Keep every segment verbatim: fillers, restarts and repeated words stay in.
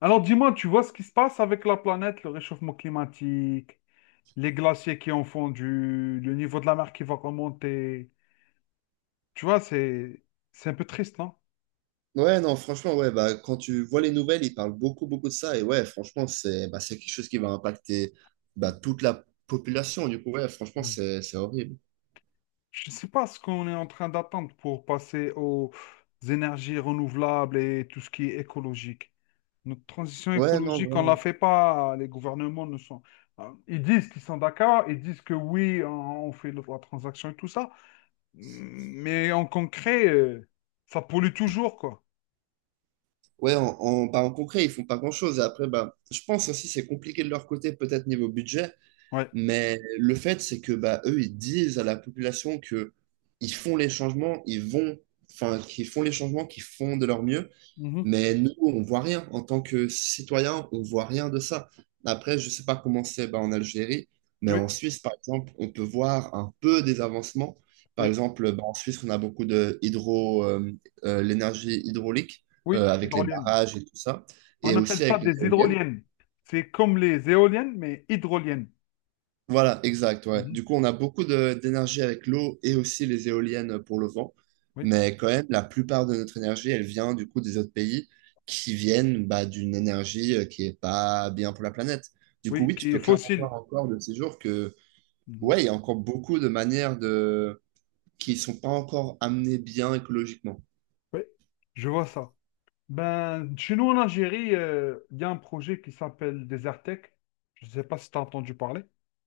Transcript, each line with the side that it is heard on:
left: Alors dis-moi, tu vois ce qui se passe avec la planète, le réchauffement climatique, les glaciers qui ont fondu, le niveau de la mer qui va remonter. Tu vois, c'est c'est un peu triste, non?
right: Ouais, non, franchement, ouais, bah, quand tu vois les nouvelles, ils parlent beaucoup, beaucoup de ça. Et ouais, franchement, c'est bah, c'est quelque chose qui va impacter bah, toute la population. Du coup, ouais, franchement,
left: Mm.
right: c'est c'est horrible.
left: Je ne sais pas ce qu'on est en train d'attendre pour passer aux énergies renouvelables et tout ce qui est écologique. Notre transition
right: Ouais, non,
left: écologique, on ne la
right: vraiment.
left: fait pas. Les gouvernements ne sont... euh, Ils disent qu'ils sont d'accord, ils disent que oui, on on fait la transaction et tout ça. Mais en concret, euh, ça pollue toujours, quoi.
right: Ouais, en, en, bah, en concret, ils font pas grand-chose. Et après, bah, je pense aussi c'est compliqué de leur côté, peut-être niveau budget.
left: Ouais.
right: Mais le fait, c'est que bah, eux, ils disent à la population que ils font les changements, ils vont, enfin, qu'ils font les changements, qu'ils font de leur mieux.
left: Mhm.
right: Mais nous, on voit rien. En tant que citoyen, on voit rien de ça. Après, je sais pas comment c'est bah, en Algérie, mais
left: Oui,
right: en Suisse, par exemple, on peut voir un peu des avancements. Par
left: oui,
right: exemple, bah, en Suisse, on a beaucoup de hydro, euh, euh, l'énergie hydraulique euh,
left: oui,
right: avec les
left: hydroliennes.
right: barrages et tout ça,
left: On
right: et
left: appelle
right: aussi
left: ça
right: avec les
left: des
right: éoliennes.
left: hydroliennes. C'est comme les éoliennes, mais hydroliennes.
right: Voilà, exact, ouais.
left: Mhm.
right: Du coup, on a beaucoup de- d'énergie avec l'eau et aussi les éoliennes pour le vent.
left: Oui,
right: Mais quand même, la plupart de notre énergie, elle vient du coup des autres pays qui viennent bah, d'une énergie euh, qui est pas bien pour la planète. Du coup,
left: oui,
right: oui, tu
left: qui est
right: peux clairement
left: fossile.
right: voir encore de ces jours que,
left: Mhm.
right: ouais, il y a encore beaucoup de manières de… qui sont pas encore amenées bien écologiquement.
left: Oui, je vois ça. Ben, chez nous en Algérie, euh, il y a un projet qui s'appelle Desertec. Je ne sais pas si tu as entendu parler.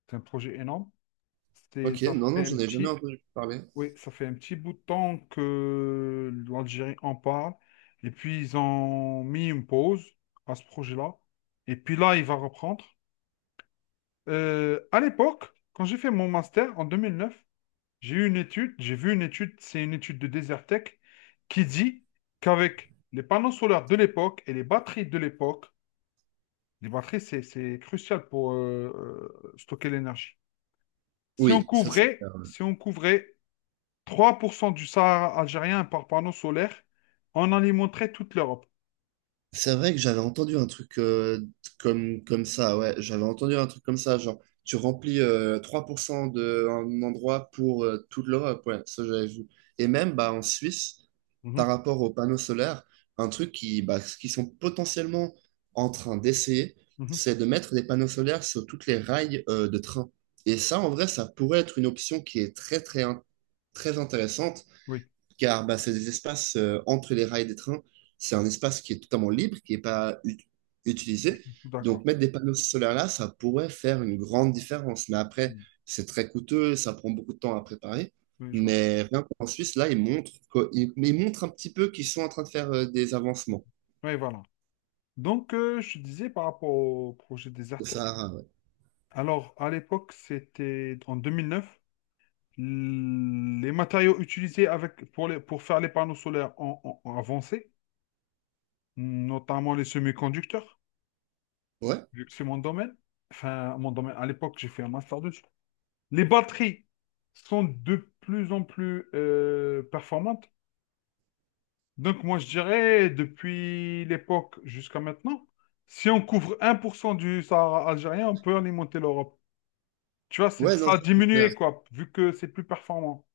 left: C'est un projet énorme. C'est,
right: Ok,
left: ça
right: non, non,
left: fait un
right: j'en ai jamais
left: petit.
right: entendu parler.
left: Oui, ça fait un petit bout de temps que l'Algérie en parle. Et puis, ils ont mis une pause à ce projet-là. Et puis là, il va reprendre. Euh, à l'époque, quand j'ai fait mon master en deux mille neuf, j'ai eu une étude, j'ai vu une étude, c'est une étude de Desertec, qui dit qu'avec les panneaux solaires de l'époque et les batteries de l'époque, les batteries, c'est, c'est crucial pour euh, euh, stocker l'énergie. Si on
right: Oui, ça c'est…
left: couvrait, si on couvrait trois pour cent du Sahara algérien par panneau solaire en alimenterait toute l'Europe.
right: C'est vrai que j'avais entendu un truc euh, comme, comme ça, ouais, j'avais entendu un truc comme ça, genre tu remplis euh, trois pour cent d'un endroit pour euh, toute l'Europe, ouais, ça j'avais vu. Et même bah, en Suisse, par
left: Mhm,
right: rapport aux panneaux solaires, un truc qui, bah, ce qu'ils sont potentiellement en train d'essayer,
left: mhm,
right: c'est de mettre des panneaux solaires sur toutes les rails euh, de train. Et ça, en vrai, ça pourrait être une option qui est très, très, in- très intéressante
left: oui,
right: car bah, c'est des espaces euh, entre les rails des trains. C'est un espace qui est totalement libre, qui n'est pas ut- utilisé. Donc,
left: d'accord.
right: mettre des panneaux solaires là, ça pourrait faire une grande différence. Mais après,
left: Mm.
right: c'est très coûteux, ça prend beaucoup de temps à préparer.
left: Oui, je vois.
right: Mais rien qu'en Suisse, là, ils montrent, que- ils, ils montrent un petit peu qu'ils sont en train de faire euh, des avancements
left: Oui, voilà. Donc, euh, je disais par rapport au projet
right: au
left: Desertec.
right: Sahara. Ouais,
left: Alors, à l'époque, c'était en deux mille neuf. l- Les matériaux utilisés avec, pour, les- pour faire les panneaux solaires ont, ont- ont avancé, notamment les semi-conducteurs,
right: ouais,
left: vu que c'est mon domaine. Enfin, mon domaine, à l'époque, j'ai fait un master deux. Les batteries sont de plus en plus euh, performantes. Donc moi, je dirais, depuis l'époque jusqu'à maintenant, si on couvre un pour cent du Sahara algérien, on peut alimenter l'Europe. Tu vois,
right: ouais
left: c'est, ça
right: non,
left: a
right: ça, c'est clair.
left: diminué, quoi, vu que c'est plus performant.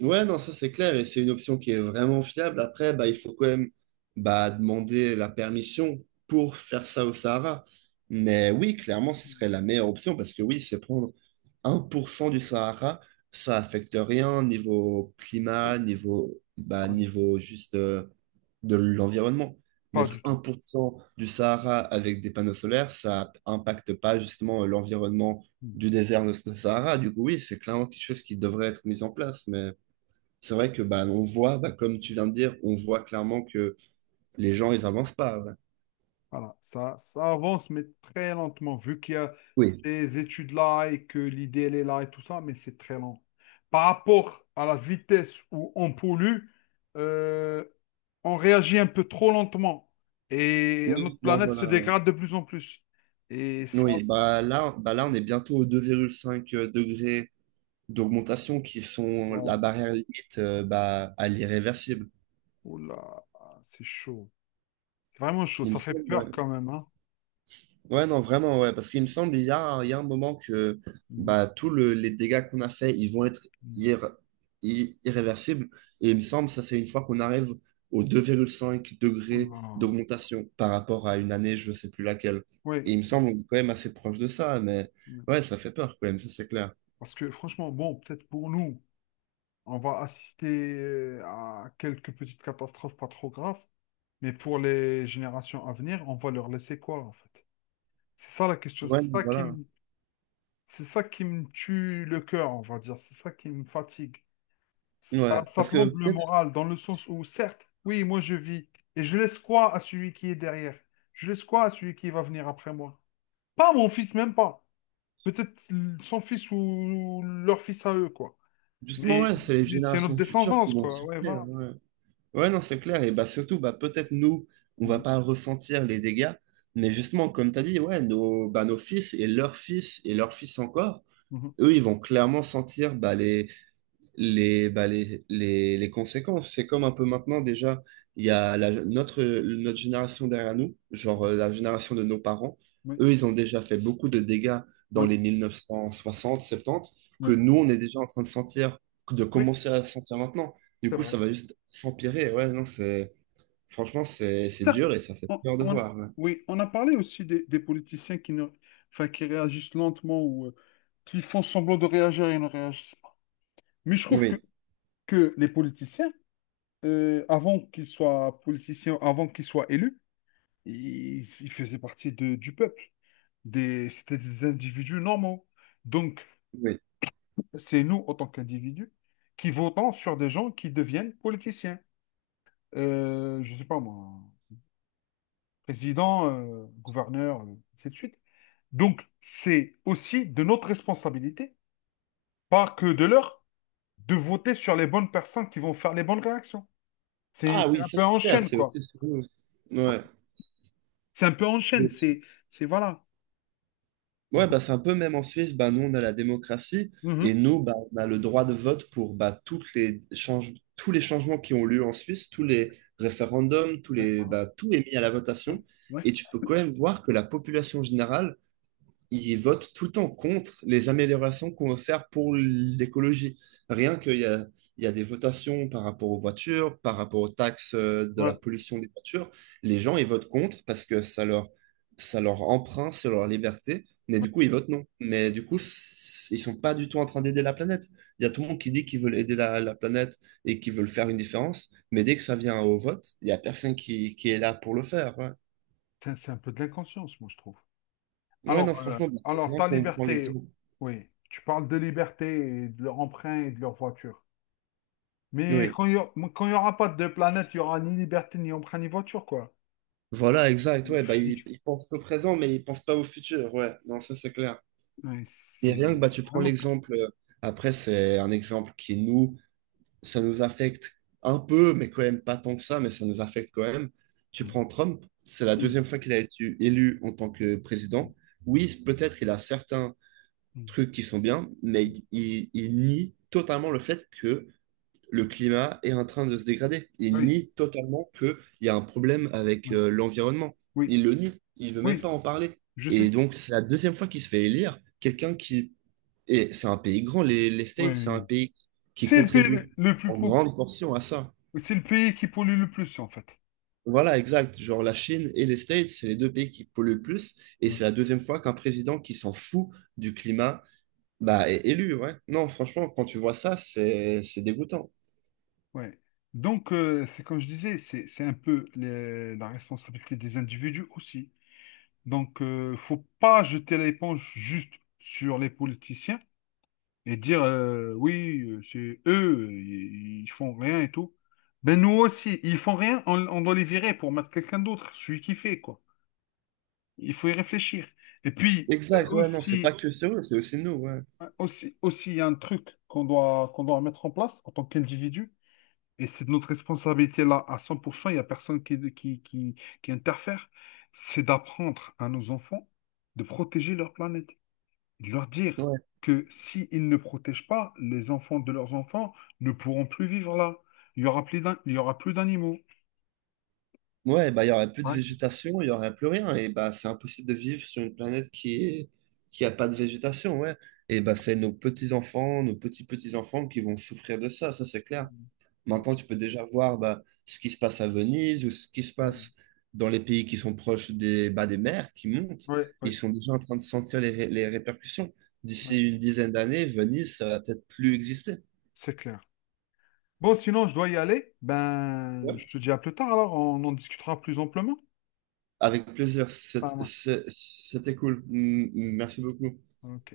right: Ouais, non, ça c'est clair et c'est une option qui est vraiment fiable. Après, bah, il faut quand même bah, demander la permission pour faire ça au Sahara. Mais oui, clairement, ce serait la meilleure option parce que oui, c'est prendre un pour cent du Sahara, ça affecte rien niveau climat, niveau, bah,
left: Pas du,
right: niveau juste euh, de l'environnement.
left: pas
right: Mettre
left: du
right: un
left: tout.
right: pour cent du Sahara avec des panneaux solaires, ça impacte pas justement l'environnement
left: Mm.
right: du désert de ce Sahara. Du coup, oui, c'est clairement quelque chose qui devrait être mis en place. Mais c'est vrai que bah, on voit, bah, comme tu viens de dire, on voit clairement que les gens, ils avancent pas. Ouais.
left: Voilà, ça, ça avance, mais très lentement, vu qu'il y a
right: Oui.
left: ces études-là et que l'idée, elle est là et tout ça, mais c'est très lent. Par rapport à la vitesse où on pollue, euh, on réagit un peu trop lentement et notre
right: Oui, non,
left: planète se
right: voilà. Ouais.
left: dégrade de plus en plus. Et ça,
right: Oui,
left: c'est-.
right: bah là, bah là, on est bientôt aux deux virgule cinq degrés d'augmentation qui sont
left: Waouh,
right: la barrière limite euh, bah, à l'irréversible.
left: oh là c'est chaud. C'est vraiment chaud,
right: Il me
left: ça fait
right: semble, ouais.
left: peur quand même, hein.
right: Ouais, non, vraiment, ouais. Parce qu'il me semble, il y a, il y a un moment que
left: Mhm,
right: bah, tous le- les dégâts qu'on a faits, ils vont être
left: mhm.
right: irr- i- irréversibles. Et il me semble, ça, c'est une fois qu'on arrive aux deux virgule cinq degrés
left: Oula.
right: d'augmentation par rapport à une année, je ne sais plus laquelle.
left: Oui,
right: Et il me
left: oui.
right: semble, on est quand même assez proche de ça. Mais
left: Oui.
right: ouais, ça fait peur quand même, ça, c'est clair.
left: Parce que franchement, bon, peut-être pour nous. On va assister euh, à quelques petites catastrophes pas trop graves, mais pour les générations à venir, on va leur laisser quoi en fait? C'est ça la question,
right: Ouais,
left: c'est ça qui
right: voilà.
left: me, c'est ça qui me tue le cœur, on va dire, c'est ça qui me fatigue.
right: Ouais.
left: Ça, ça
right: Parce que
left: plombe le
right: peut-être,
left: moral dans le sens où, certes, oui, moi je vis, et je laisse quoi à celui qui est derrière? Je laisse quoi à celui qui va venir après moi? Pas mon fils, même pas. Peut-être son fils ou leur fils à eux, quoi.
right: justement,
left: Mais,
right: ouais, c'est les
left: mais c'est notre
right: générations futures qui
left: descendance,
right: vont
left: quoi. Ouais, voilà.
right: souffrir. Ouais. Ouais, non, c'est clair. Et bah, surtout, bah, peut-être nous, on va
left: Mhm.
right: pas ressentir les dégâts, mais justement, comme tu as dit, ouais, nos, bah, nos fils et leurs fils et leurs fils encore,
left: Mhm.
right: eux, ils vont clairement sentir bah, les, les, bah, les, les, les conséquences. C'est comme un peu maintenant déjà, il y a la- notre, notre génération derrière nous, genre euh, la génération de nos parents,
left: Oui,
right: eux, ils ont déjà fait beaucoup de dégâts dans
left: oui,
right: les mille neuf cent soixante, soixante-dix, que
left: oui,
right: nous, on est déjà en train de sentir, de
left: oui,
right: commencer à sentir maintenant. Du
left: c'est
right: coup,
left: vrai.
right: ça va juste s'empirer. Ouais, non, c'est, franchement, c'est, c'est
left: Certes,
right: dur et ça fait
left: on,
right: peur de
left: on-
right: voir. Ouais.
left: oui, on a parlé aussi des, des politiciens qui ne, enfin, qui réagissent lentement ou euh, qui font semblant de réagir et ne réagissent pas. Mais je trouve que,
right: Oui,
left: que les politiciens, euh, avant qu'ils soient politiciens, avant qu'ils soient élus, ils, ils faisaient partie de- du peuple. Des, c'était des individus normaux. Donc,
right: oui.
left: c'est nous, en tant qu'individus, qui votons sur des gens qui deviennent politiciens. Euh, je sais pas moi. Président, euh, gouverneur, euh, ainsi de suite. Donc, c'est aussi de notre responsabilité, pas que de leur, de voter sur les bonnes personnes qui vont faire les bonnes réactions. C'est
right: Ah
left: c'est
right: oui,
left: un
right: ça
left: peu en
right: c'est clair,
left: chaîne,
right: c'est
left: quoi.
right: aussi sur nous. Ouais.
left: C'est un peu en chaîne, c'est c'est- voilà.
right: Ouais, bah, c'est un peu même en Suisse, bah, nous on a la démocratie et
left: Mhm.
right: nous bah, on a le droit de vote pour bah, toutes les change- tous les changements qui ont lieu en Suisse, tous les référendums, tous
left: Ouais,
right: les,
left: voilà.
right: bah, tout est mis à la
left: Ouais,
right: votation.
left: ouais,
right: Et tu peux quand même voir que la population générale ils votent tout le temps contre les améliorations qu'on veut faire pour l'écologie. Rien qu'il y a, il y a des votations par rapport aux voitures, par rapport aux taxes euh, de la
left: ouais,
right: pollution des voitures, les gens, ils votent contre parce que ça leur, ça leur empreinte sur leur liberté, mais du
left: ouais.
right: coup, ils votent non. Mais du coup, c- ils sont pas du tout en train d'aider la planète. Il y a tout le monde qui dit qu'ils veulent aider la, la planète et qu'ils veulent faire une différence, mais dès que ça vient au vote, il y a personne qui, qui est là pour le faire. Ouais,
left: Putain, c'est un peu de l'inconscience, moi, je trouve.
right: Ouais, non,
left: Alors, euh,
right: franchement, bah,
left: alors,
right: bien
left: ta
right: qu'on prend
left: liberté,
right: l'exemple.
left: oui, tu parles de liberté et de leur emprunt et de leur voiture. Mais
right: Oui.
left: quand il n'y aura pas de planète, il n'y aura ni liberté, ni emprunt, ni voiture, quoi.
right: Voilà, exact,
left: Il
right: ouais, bah,
left: fait-
right: ils,
left: du-
right: ils pensent au présent, mais ils pensent pas au futur, ouais, non, ça c'est clair.
left: ouais,
right: Et
left: c'est
right: rien que, bah,
left: c'est
right: tu prends
left: vraiment. Très-.
right: l'exemple, euh, après, c'est un exemple qui nous, ça nous affecte un peu, mais quand même pas tant que ça, mais ça nous affecte quand même. Tu
left: Mm,
right: prends Trump, c'est la
left: mm,
right: deuxième fois qu'il a été élu en tant que
left: mm,
right: président. Oui, peut-être il a certains trucs qui sont bien,
left: mm.
right: mais il, il nie totalement le fait que le climat est en train de se dégrader. Il
left: Oui,
right: nie totalement qu'il y a un problème avec
left: oui,
right: euh, l'environnement.
left: oui,
right: Il le nie. Il veut même pas
left: oui,
right: en parler.
left: je
right: Et
left: sais.
right: donc, c'est la deuxième fois qu'il se fait élire quelqu'un qui… Et c'est un pays grand, les, les States, c'est un
left: Ouais.
right: pays qui
left: C'est le pays le
right: contribue
left: le plus
right: en
left: pauvre.
right: grande portion à ça.
left: C'est le pays qui pollue le plus, en fait.
right: Voilà, exact. Genre, la Chine et les States, c'est les deux pays qui polluent le plus. Et
left: Mm,
right: c'est la deuxième fois qu'un président qui s'en fout du climat,
left: mm.
right: bah, est élu, ouais. Non, franchement, quand tu vois ça, c'est c'est dégoûtant.
left: Ouais. Donc, euh, c'est comme je disais, c'est c'est un peu les- la responsabilité des individus aussi. Donc, euh, faut pas jeter l'éponge juste sur les politiciens. Et dire euh, oui, euh, c'est eux, ils, ils font rien et tout. Ben nous aussi, ils font rien, on, on doit les virer pour mettre quelqu'un d'autre, celui qui fait, quoi. Il faut y réfléchir. Et puis euh,
right: Exact, ouais, non, c'est pas
left: aussi,
right: que eux, c'est aussi nous, ouais.
left: euh, aussi, aussi, il y a un truc qu'on doit, qu'on doit mettre en place en tant qu'individu, et c'est de notre responsabilité là à cent pour cent, il n'y a personne qui, qui, qui, qui interfère, c'est d'apprendre à nos enfants de protéger leur planète. De leur dire
right: Ouais,
left: que s'ils ne protègent pas, les enfants de leurs enfants ne pourront plus vivre là. Il y aura plus d'an- il y aura plus d'animaux.
right: ouais, bah, il y aurait plus de
left: Ouais,
right: végétation, il y aurait plus rien. Et bah, c'est impossible de vivre sur une planète qui est, qui a pas de végétation, ouais. Et bah, c'est nos petits-enfants, nos petits-petits-enfants qui vont souffrir de ça, ça c'est clair. Maintenant, tu peux déjà voir bah, ce qui se passe à Venise ou ce qui se
left: ouais,
right: passe dans les pays qui sont proches des, bah, des mers qui montent.
left: ouais,
right: Ils
left: ouais,
right: sont déjà en train de sentir les, ré- les répercussions.
left: ouais,
right: D'ici une dizaine d'années, Venise, ça va peut-être plus exister.
left: c'est clair. Bon, sinon, je dois y aller. Ben,
right: Ouais.
left: je te dis à plus tard, alors on en discutera plus amplement.
right: Avec plaisir,
left: Ah,
right: c'est-
left: ouais.
right: c'est- c'était cool. M- Merci beaucoup.
left: Ok.